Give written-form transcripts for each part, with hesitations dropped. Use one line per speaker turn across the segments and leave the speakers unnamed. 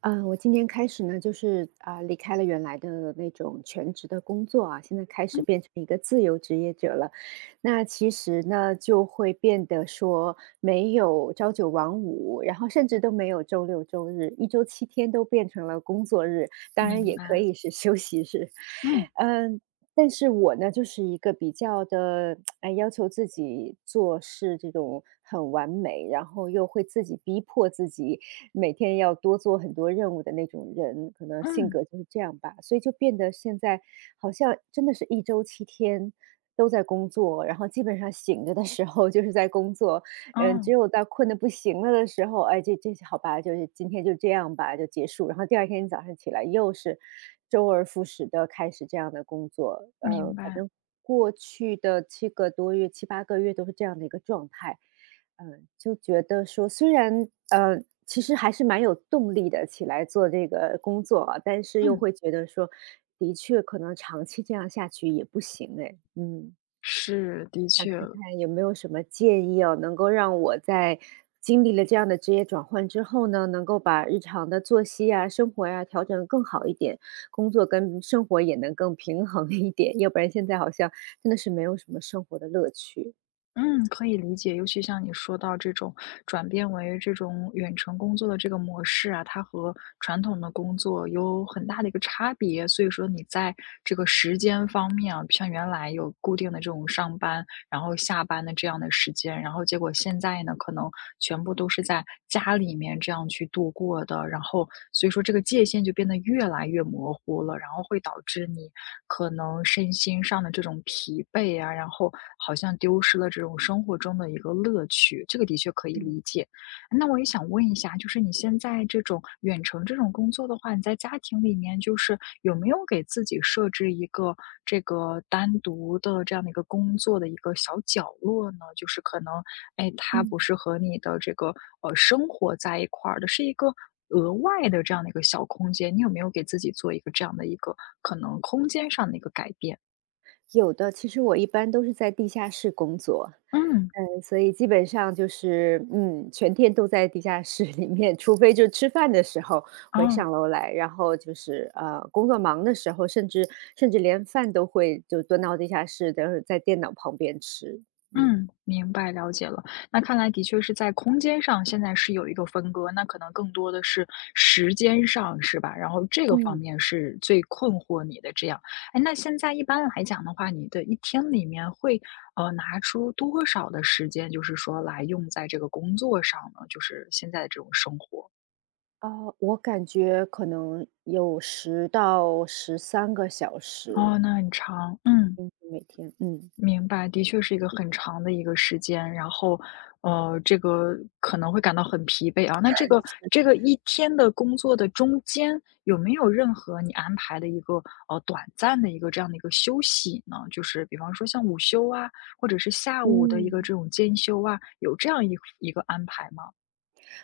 嗯，我今年开始呢，就是啊、离开了原来的那种全职的工作啊，现在开始
嗯，
变成一个自由职业者了。那其实呢，就会变得说没有朝九晚五，然后甚至都没有周六周日，一周七天都变成了工作日，当
明
然也可
白。
以是 休息日。
嗯，
嗯、但是我呢，就是一个比较的，哎，要求自己做事这种很完美，然后又会自己逼迫自己每天要多做很多任务的那种人，可能性
嗯，
格就是这样吧。所以就变得现在好像真的是一周七天都在工作，然后基本上醒着的时候就是在工作，嗯，只
哦，
有在困得不行了的时候，哎，这好吧，就是今天就这样吧，就结束。然后第二天早上起来，又是周而复始的开始这样的工作。
明
反
白。
正过去的七个多月、七八个月都是这样的一个状态。嗯，就觉得说，虽然其实还是蛮有动力的，起来做这个工作啊，但是又
嗯，
会觉得说，的确可能长期这样下去也不行哎，嗯。
是，的
想
确，
看看有没有什么建议哦，能够让我在经历了这样的职业转换之后呢，能够把日常的作息啊、生活呀、调整得更好一点，工作跟生活也能更平衡一点，要不然现在好像真的是没有什么生活的乐趣。
嗯，可以理解。尤其像你说到这种转变为这种远程工作的这个模式啊，它和传统的工作有很大的一个差别。所以说你在这个时间方面啊，像原来有固定的这种上班然后下班的这样的时间，然后结果现在呢，可能全部都是在家里面这样去度过的，然后所以说这个界限就变得越来越模糊了，然后会导致你可能身心上的这种疲惫啊，然后好像丢失了这种生活中的一个乐趣，这个的确可以
嗯
理解。那我也想问一下，就是你现在这种远程这种工作的话，你在家庭里面就是有没有给自己设置一个这个单独的这样的一个工作的一个小角落呢？就是可能，哎，它
嗯。
不是和你的这个生活在一块儿的，是一个额外的这样的一个小空间。你有没有给自己做一个这样的一个可能空间上的一个改变？
有的，其实我一般都是在地下室工作，
嗯，
嗯，所以基本上就是，嗯，全天都在地下室里面，除非就吃饭的时候会
哦。
上楼来，然后就是工作忙的时候，甚至连饭都会就蹲到地下室，等会在电脑旁边吃，嗯。
嗯，明白，了解了。那看来的确是在空间上，现在是有一个分割，那可能更多的是时间上，是吧？然后这个方
嗯，
面是最困惑你的这样。哎，那现在一般来讲的话，你的一天里面会拿出多少的时间，就是说来用在这个工作上呢？就是现在的这种生活。
啊，我感觉可能有10到13个小时。
哦，那很长，嗯。
嗯，每天，嗯。
明白，的确是一个很长的一个时间，然后，这个可能会感到很疲惫啊。那这个这个一天的工作的中间，有没有任何你安排的一个短暂的一个这样的一个休息呢？就是比方说像午休啊，或者是下午的一个这
嗯。
种兼休啊，有这样一个安排吗？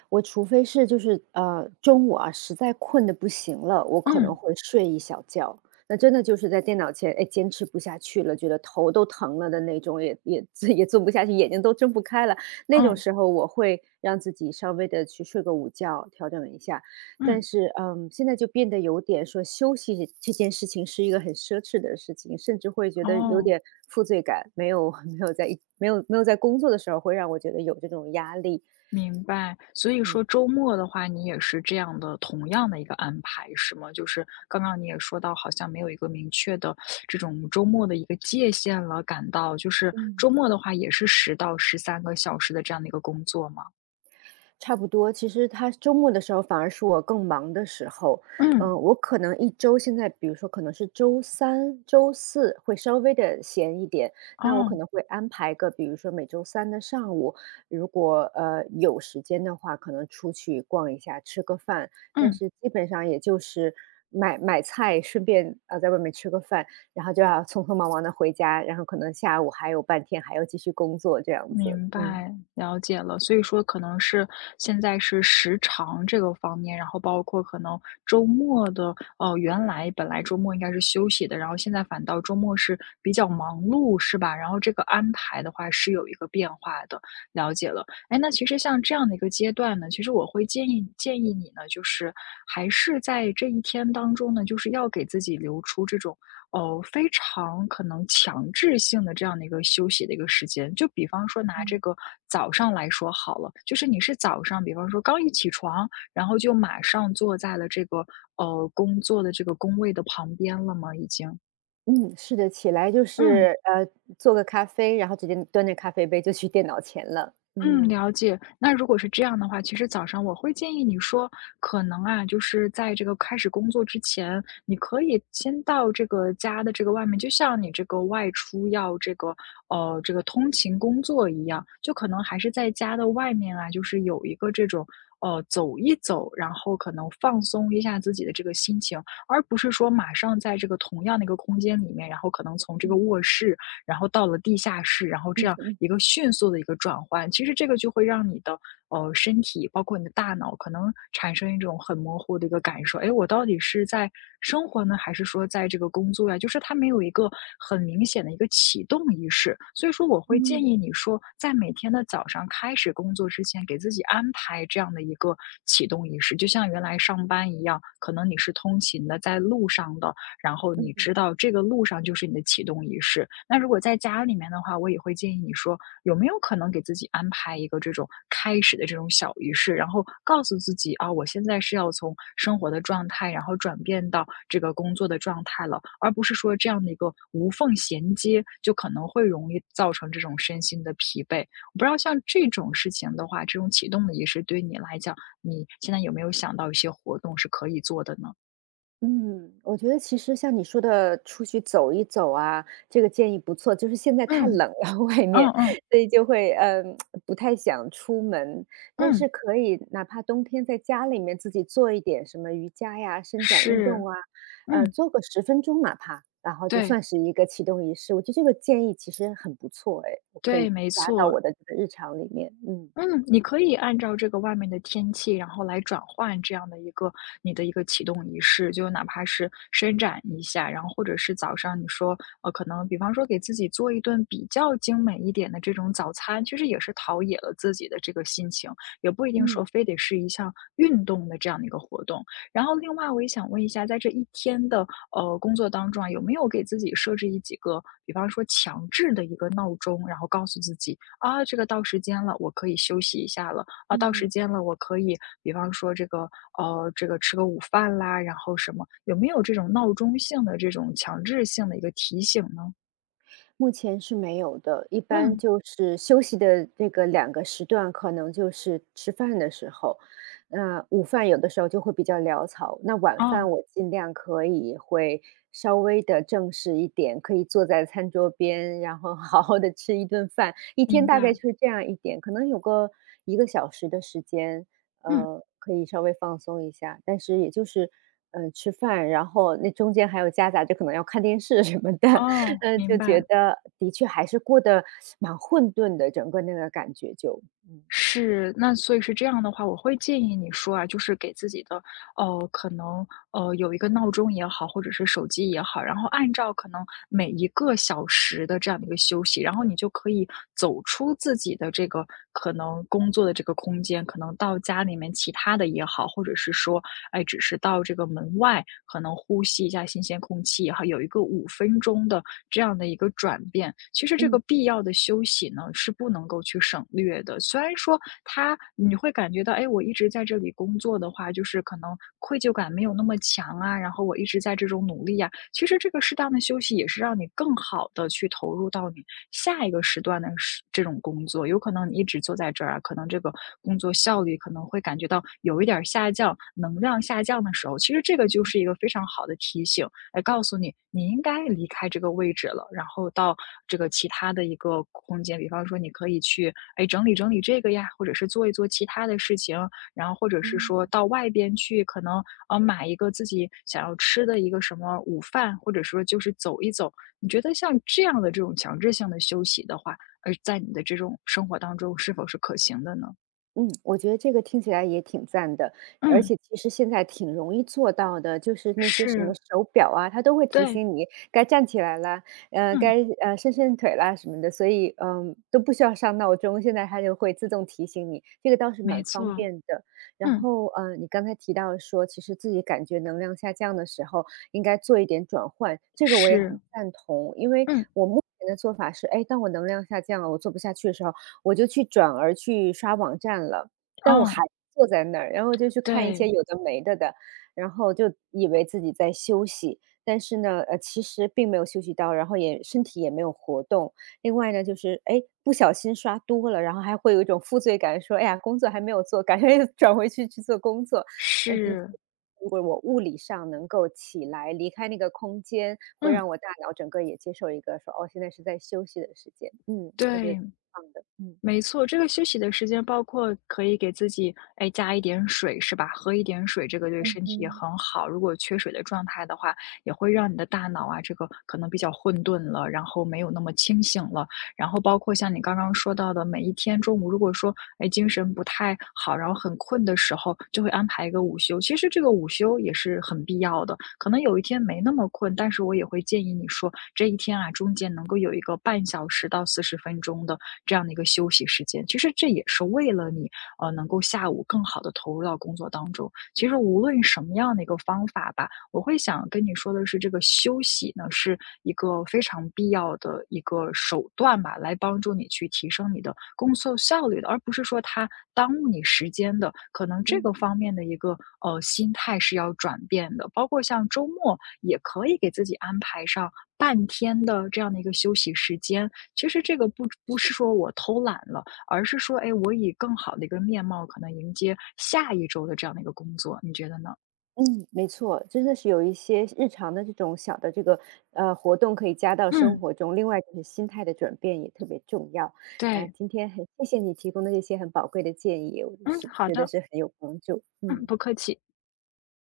我除非是就是中午啊，实在困的不行了，我可能
嗯
会睡一小觉。那真的就是在电脑前，哎，坚持不下去了，觉得头都疼了的那种，也 也做不下去，眼睛都睁不开了，那种
嗯
时候我会让自己稍微的去睡个午觉，调整一下。但
嗯，
是，嗯，现在就变得有点说休息这件事情是一个很奢侈的事情，甚至会觉得有
哦。
点负罪感，没有 没有在工作的时候会让我觉得有这种压力，
明白，所以说
嗯
周末的话，你也是这样的，同样的一个安排是吗？就是刚刚你也说到，好像没有一个明确的这种周末的一个界限了，感到就是
嗯。
周末的话，也是10到13个小时的这样的一个工作吗？
差不多，其实他周末的时候反而是我更忙的时候，嗯，
嗯，
我可能一周现在，比如说可能是周三、周四会稍微的闲一点，那我可
哦，
能会安排个，比如说每周三的上午，如果有时间的话，可能出去逛一下，吃个饭，但
嗯。
是基本上也就是买买菜，顺便在外面吃个饭，然后就要匆匆忙忙的回家，然后可能下午还有半天还要继续工作这样子，
明
嗯。
白，了解了。所以说可能是现在是时长这个方面，然后包括可能周末的，哦，原来本来周末应该是休息的，然后现在反倒周末是比较忙碌，是吧？然后这个安排的话是有一个变化的，了解了。哎，那其实像这样的一个阶段呢，其实我会建议你呢，就是还是在这一天当中呢，就是要给自己留出这种哦，非常可能强制性的这样的一个休息的一个时间。就比方说拿这个早上来说好了，就是你是早上，比方说刚一起床，然后就马上坐在了这个工作的这个工位的旁边了吗？已经，
嗯，是的，起来就
嗯。
是，做个咖啡，然后直接端着咖啡杯就去电脑前了。
嗯，
嗯，
了解。那如果是这样的话，其实早上我会建议你说，可能啊，就是在这个开始工作之前，你可以先到这个家的这个外面，就像你这个外出要这个这个通勤工作一样，就可能还是在家的外面啊，就是有一个这种走一走，然后可能放松一下自己的这个心情，而不是说马上在这个同样的一个空间里面，然后可能从这个
嗯。
卧室然后到了地下室，然后
嗯
这样
嗯
一个迅速的一个转换，其实这个就会让你的身体，包括你的大脑，可能产生一种很模糊的一个感受，哎，我到底是在生活呢，还是说在这个工作呀？就是它没有一个很明显的一个启动仪式，所以说我会建
嗯，
议你说，在每天的早上开始工作之前，给自己安排这样的一个启动仪式，就像原来上班一样，可能你是通勤的，在路上的。然后你
嗯。
知道这个路上就是你的启动仪式。那如果在家里面的话，我也会建议你说，有没有可能给自己安排一个这种开始的这种小仪式，然后告诉自己啊，我现在是要从生活的状态，然后转变到这个工作的状态了，而不是说这样的一个无缝衔接，就可能会容易造成这种身心的疲惫。我不知道像这种事情的话，这种启动的仪式对于你来讲，你现在有没有想到一些活动是可以做的呢？
嗯，我觉得其实像你说的出去走一走啊，这个建议不错。就是现在太
嗯
冷了，外
嗯
面，
嗯
所以就会嗯不太想出门，但
嗯。
是可以哪怕冬天在家里面自己做一点什么瑜伽呀、伸展运
是，
动啊，
嗯，
做个10分钟哪怕，然后就
对，
算是一个启动仪式。我觉得这个建议其实很不错，哎，我可以
对，没
加到
错。
我的这个日常里面。嗯
嗯，你可以按照这个外面的天气，然后来转换这样的一个你的一个启动仪式，就哪怕是伸展一下，然后或者是早上你说，可能比方说给自己做一顿比较精美一点的这种早餐，其实也是陶冶了自己的这个心情，也不一定
嗯
说非得是一项运动的这样的一个活动。然后另外我也想问一下，在这一天的工作当中啊，有没有给自己设置一几个，比方说强制的一个闹钟，然后告诉自己啊，这个到时间了，我可以休息一下了。啊，到时
嗯。
间了，我可以，比方说这个，这个吃个午饭啦，然后什么，有没有这种闹钟性的这种强制性的一个提醒呢？
目前是没有的，一般
嗯，
就是休息的这个两个时段，可能就是吃饭的时候，那午饭有的时候就会比较潦草，那晚
哦，
饭我尽量可以会稍微的正式一点，可以坐在餐桌边，然后 好好的吃一顿饭，一天
明
大概
白，
就是这样一点，可能有个1个小时的时间，
嗯，
可以稍微放松一下，但是也就是。嗯，吃饭，然后那中间还有夹杂着可能要看电视什么的，
哦，
嗯，
明
就觉
白。
得的确还是过得蛮混沌的，整个那个感觉就，嗯。
是，那所以是这样的话，我会建议你说啊，就是给自己的，可能有一个闹钟也好，或者是手机也好，然后按照可能每一个小时的这样的一个休息，然后你就可以走出自己的这个可能工作的这个空间，可能到家里面其他的也好，或者是说，哎，只是到这个门外，可能呼吸一下新鲜空气，哈，有一个5分钟的这样的一个转变。其实这个
嗯
必要的休息呢，是不能够去省略的。虽然说它你会感觉到，哎，我一直在这里工作的话，就是可能愧疚感没有那么强啊，然后我一直在这种努力啊，其实这个适当的休息也是让你更好的去投入到你下一个时段的这种工作。有可能你一直坐在这儿啊，可能这个工作效率可能会感觉到有一点儿下降，能量下降的时候，其实这个就是一个非常好的提醒，来告诉你你应该离开这个位置了，然后到这个其他的一个空间，比方说你可以去哎整理整理这个呀，或者是做一做其他的事情，然后或者是说
嗯。
到外边去，可能买一个自己想要吃的一个什么午饭，或者说就是走一走。你觉得像这样的这种强制性的休息的话，在你的这种生活当中是否是可行的呢？
嗯，我觉得这个听起来也挺赞的，而
嗯，
且其实现在挺容易做到的，就是那些什么
是，
手表啊，它都会提
对，
醒你该站起来啦，呃，
嗯，
该呃伸伸腿啦什么的，所以嗯都不需要上闹钟，现在它就会自动提醒你，这个倒是
没
蛮方
错，
便的。然
嗯，
后你刚才提到说，其实自己感觉能量下降的时候，应该做一点转换，这个我也很
是，
赞同，因为
嗯，
我目前的做法是，哎，当我能量下降了，我做不下去的时候，我就去转而去刷网站了。但我
哦，
还坐在那儿，然后就去看一
对，
些有的没的的，然后就以为自己在休息，但是呢，其实并没有休息到，然后也身体也没有活动。另外呢，就是哎，不小心刷多了，然后还会有一种负罪感，说哎呀，工作还没有做，赶快又转回去去做工作。的确，
是，
如果我物理上能够起来离开那个空间，会
嗯，
让我大脑整个也接受一个说哦，现在是在休息的时间。嗯，我觉得挺
对，
棒的。嗯。
没错。这个休息的时间包括可以给自己，哎，加一点水是吧？喝一点水，这个对
嗯
身体也
嗯
很好。如果缺水的状态的话，也会让你的大脑啊，这个可能比较混沌了，然后没有那么清醒了。然后包括像你刚刚说到的，每一天中午如果说，哎，精神不太好，然后很困的时候，就会安排一个午休。其实这个午休也是很必要的，可能有一天没那么困，但是我也会建议你说，这一天啊，中间能够有一个半小时到40分钟的这样的一个休息时间。其实这也是为了你，能够下午更好的投入到工作当中。其实无论什么样的一个方法吧，我会想跟你说的是，这个休息呢，是一个非常必要的一个手段吧，来帮助你去提升你的工作效率的，而不是说它耽误你时间的。可能这个
嗯。
方面的一个心态是要转变的，包括像周末也可以给自己安排上。半天的这样的一个休息时间，其实这个不是说我偷懒了，而是说，哎，我以更好的一个面貌，可能迎接下一周的这样的一个工作，你觉得呢？
嗯，没错，真的是有一些日常的这种小的这个，活动可以加到生
嗯，
活中，另外就是心态的转变也特别重要。啊，
对。
今天很谢谢你提供的这些很宝贵的建议，我
嗯，
是
好
觉得
的，
是很有帮助，
嗯，
嗯。
不客气。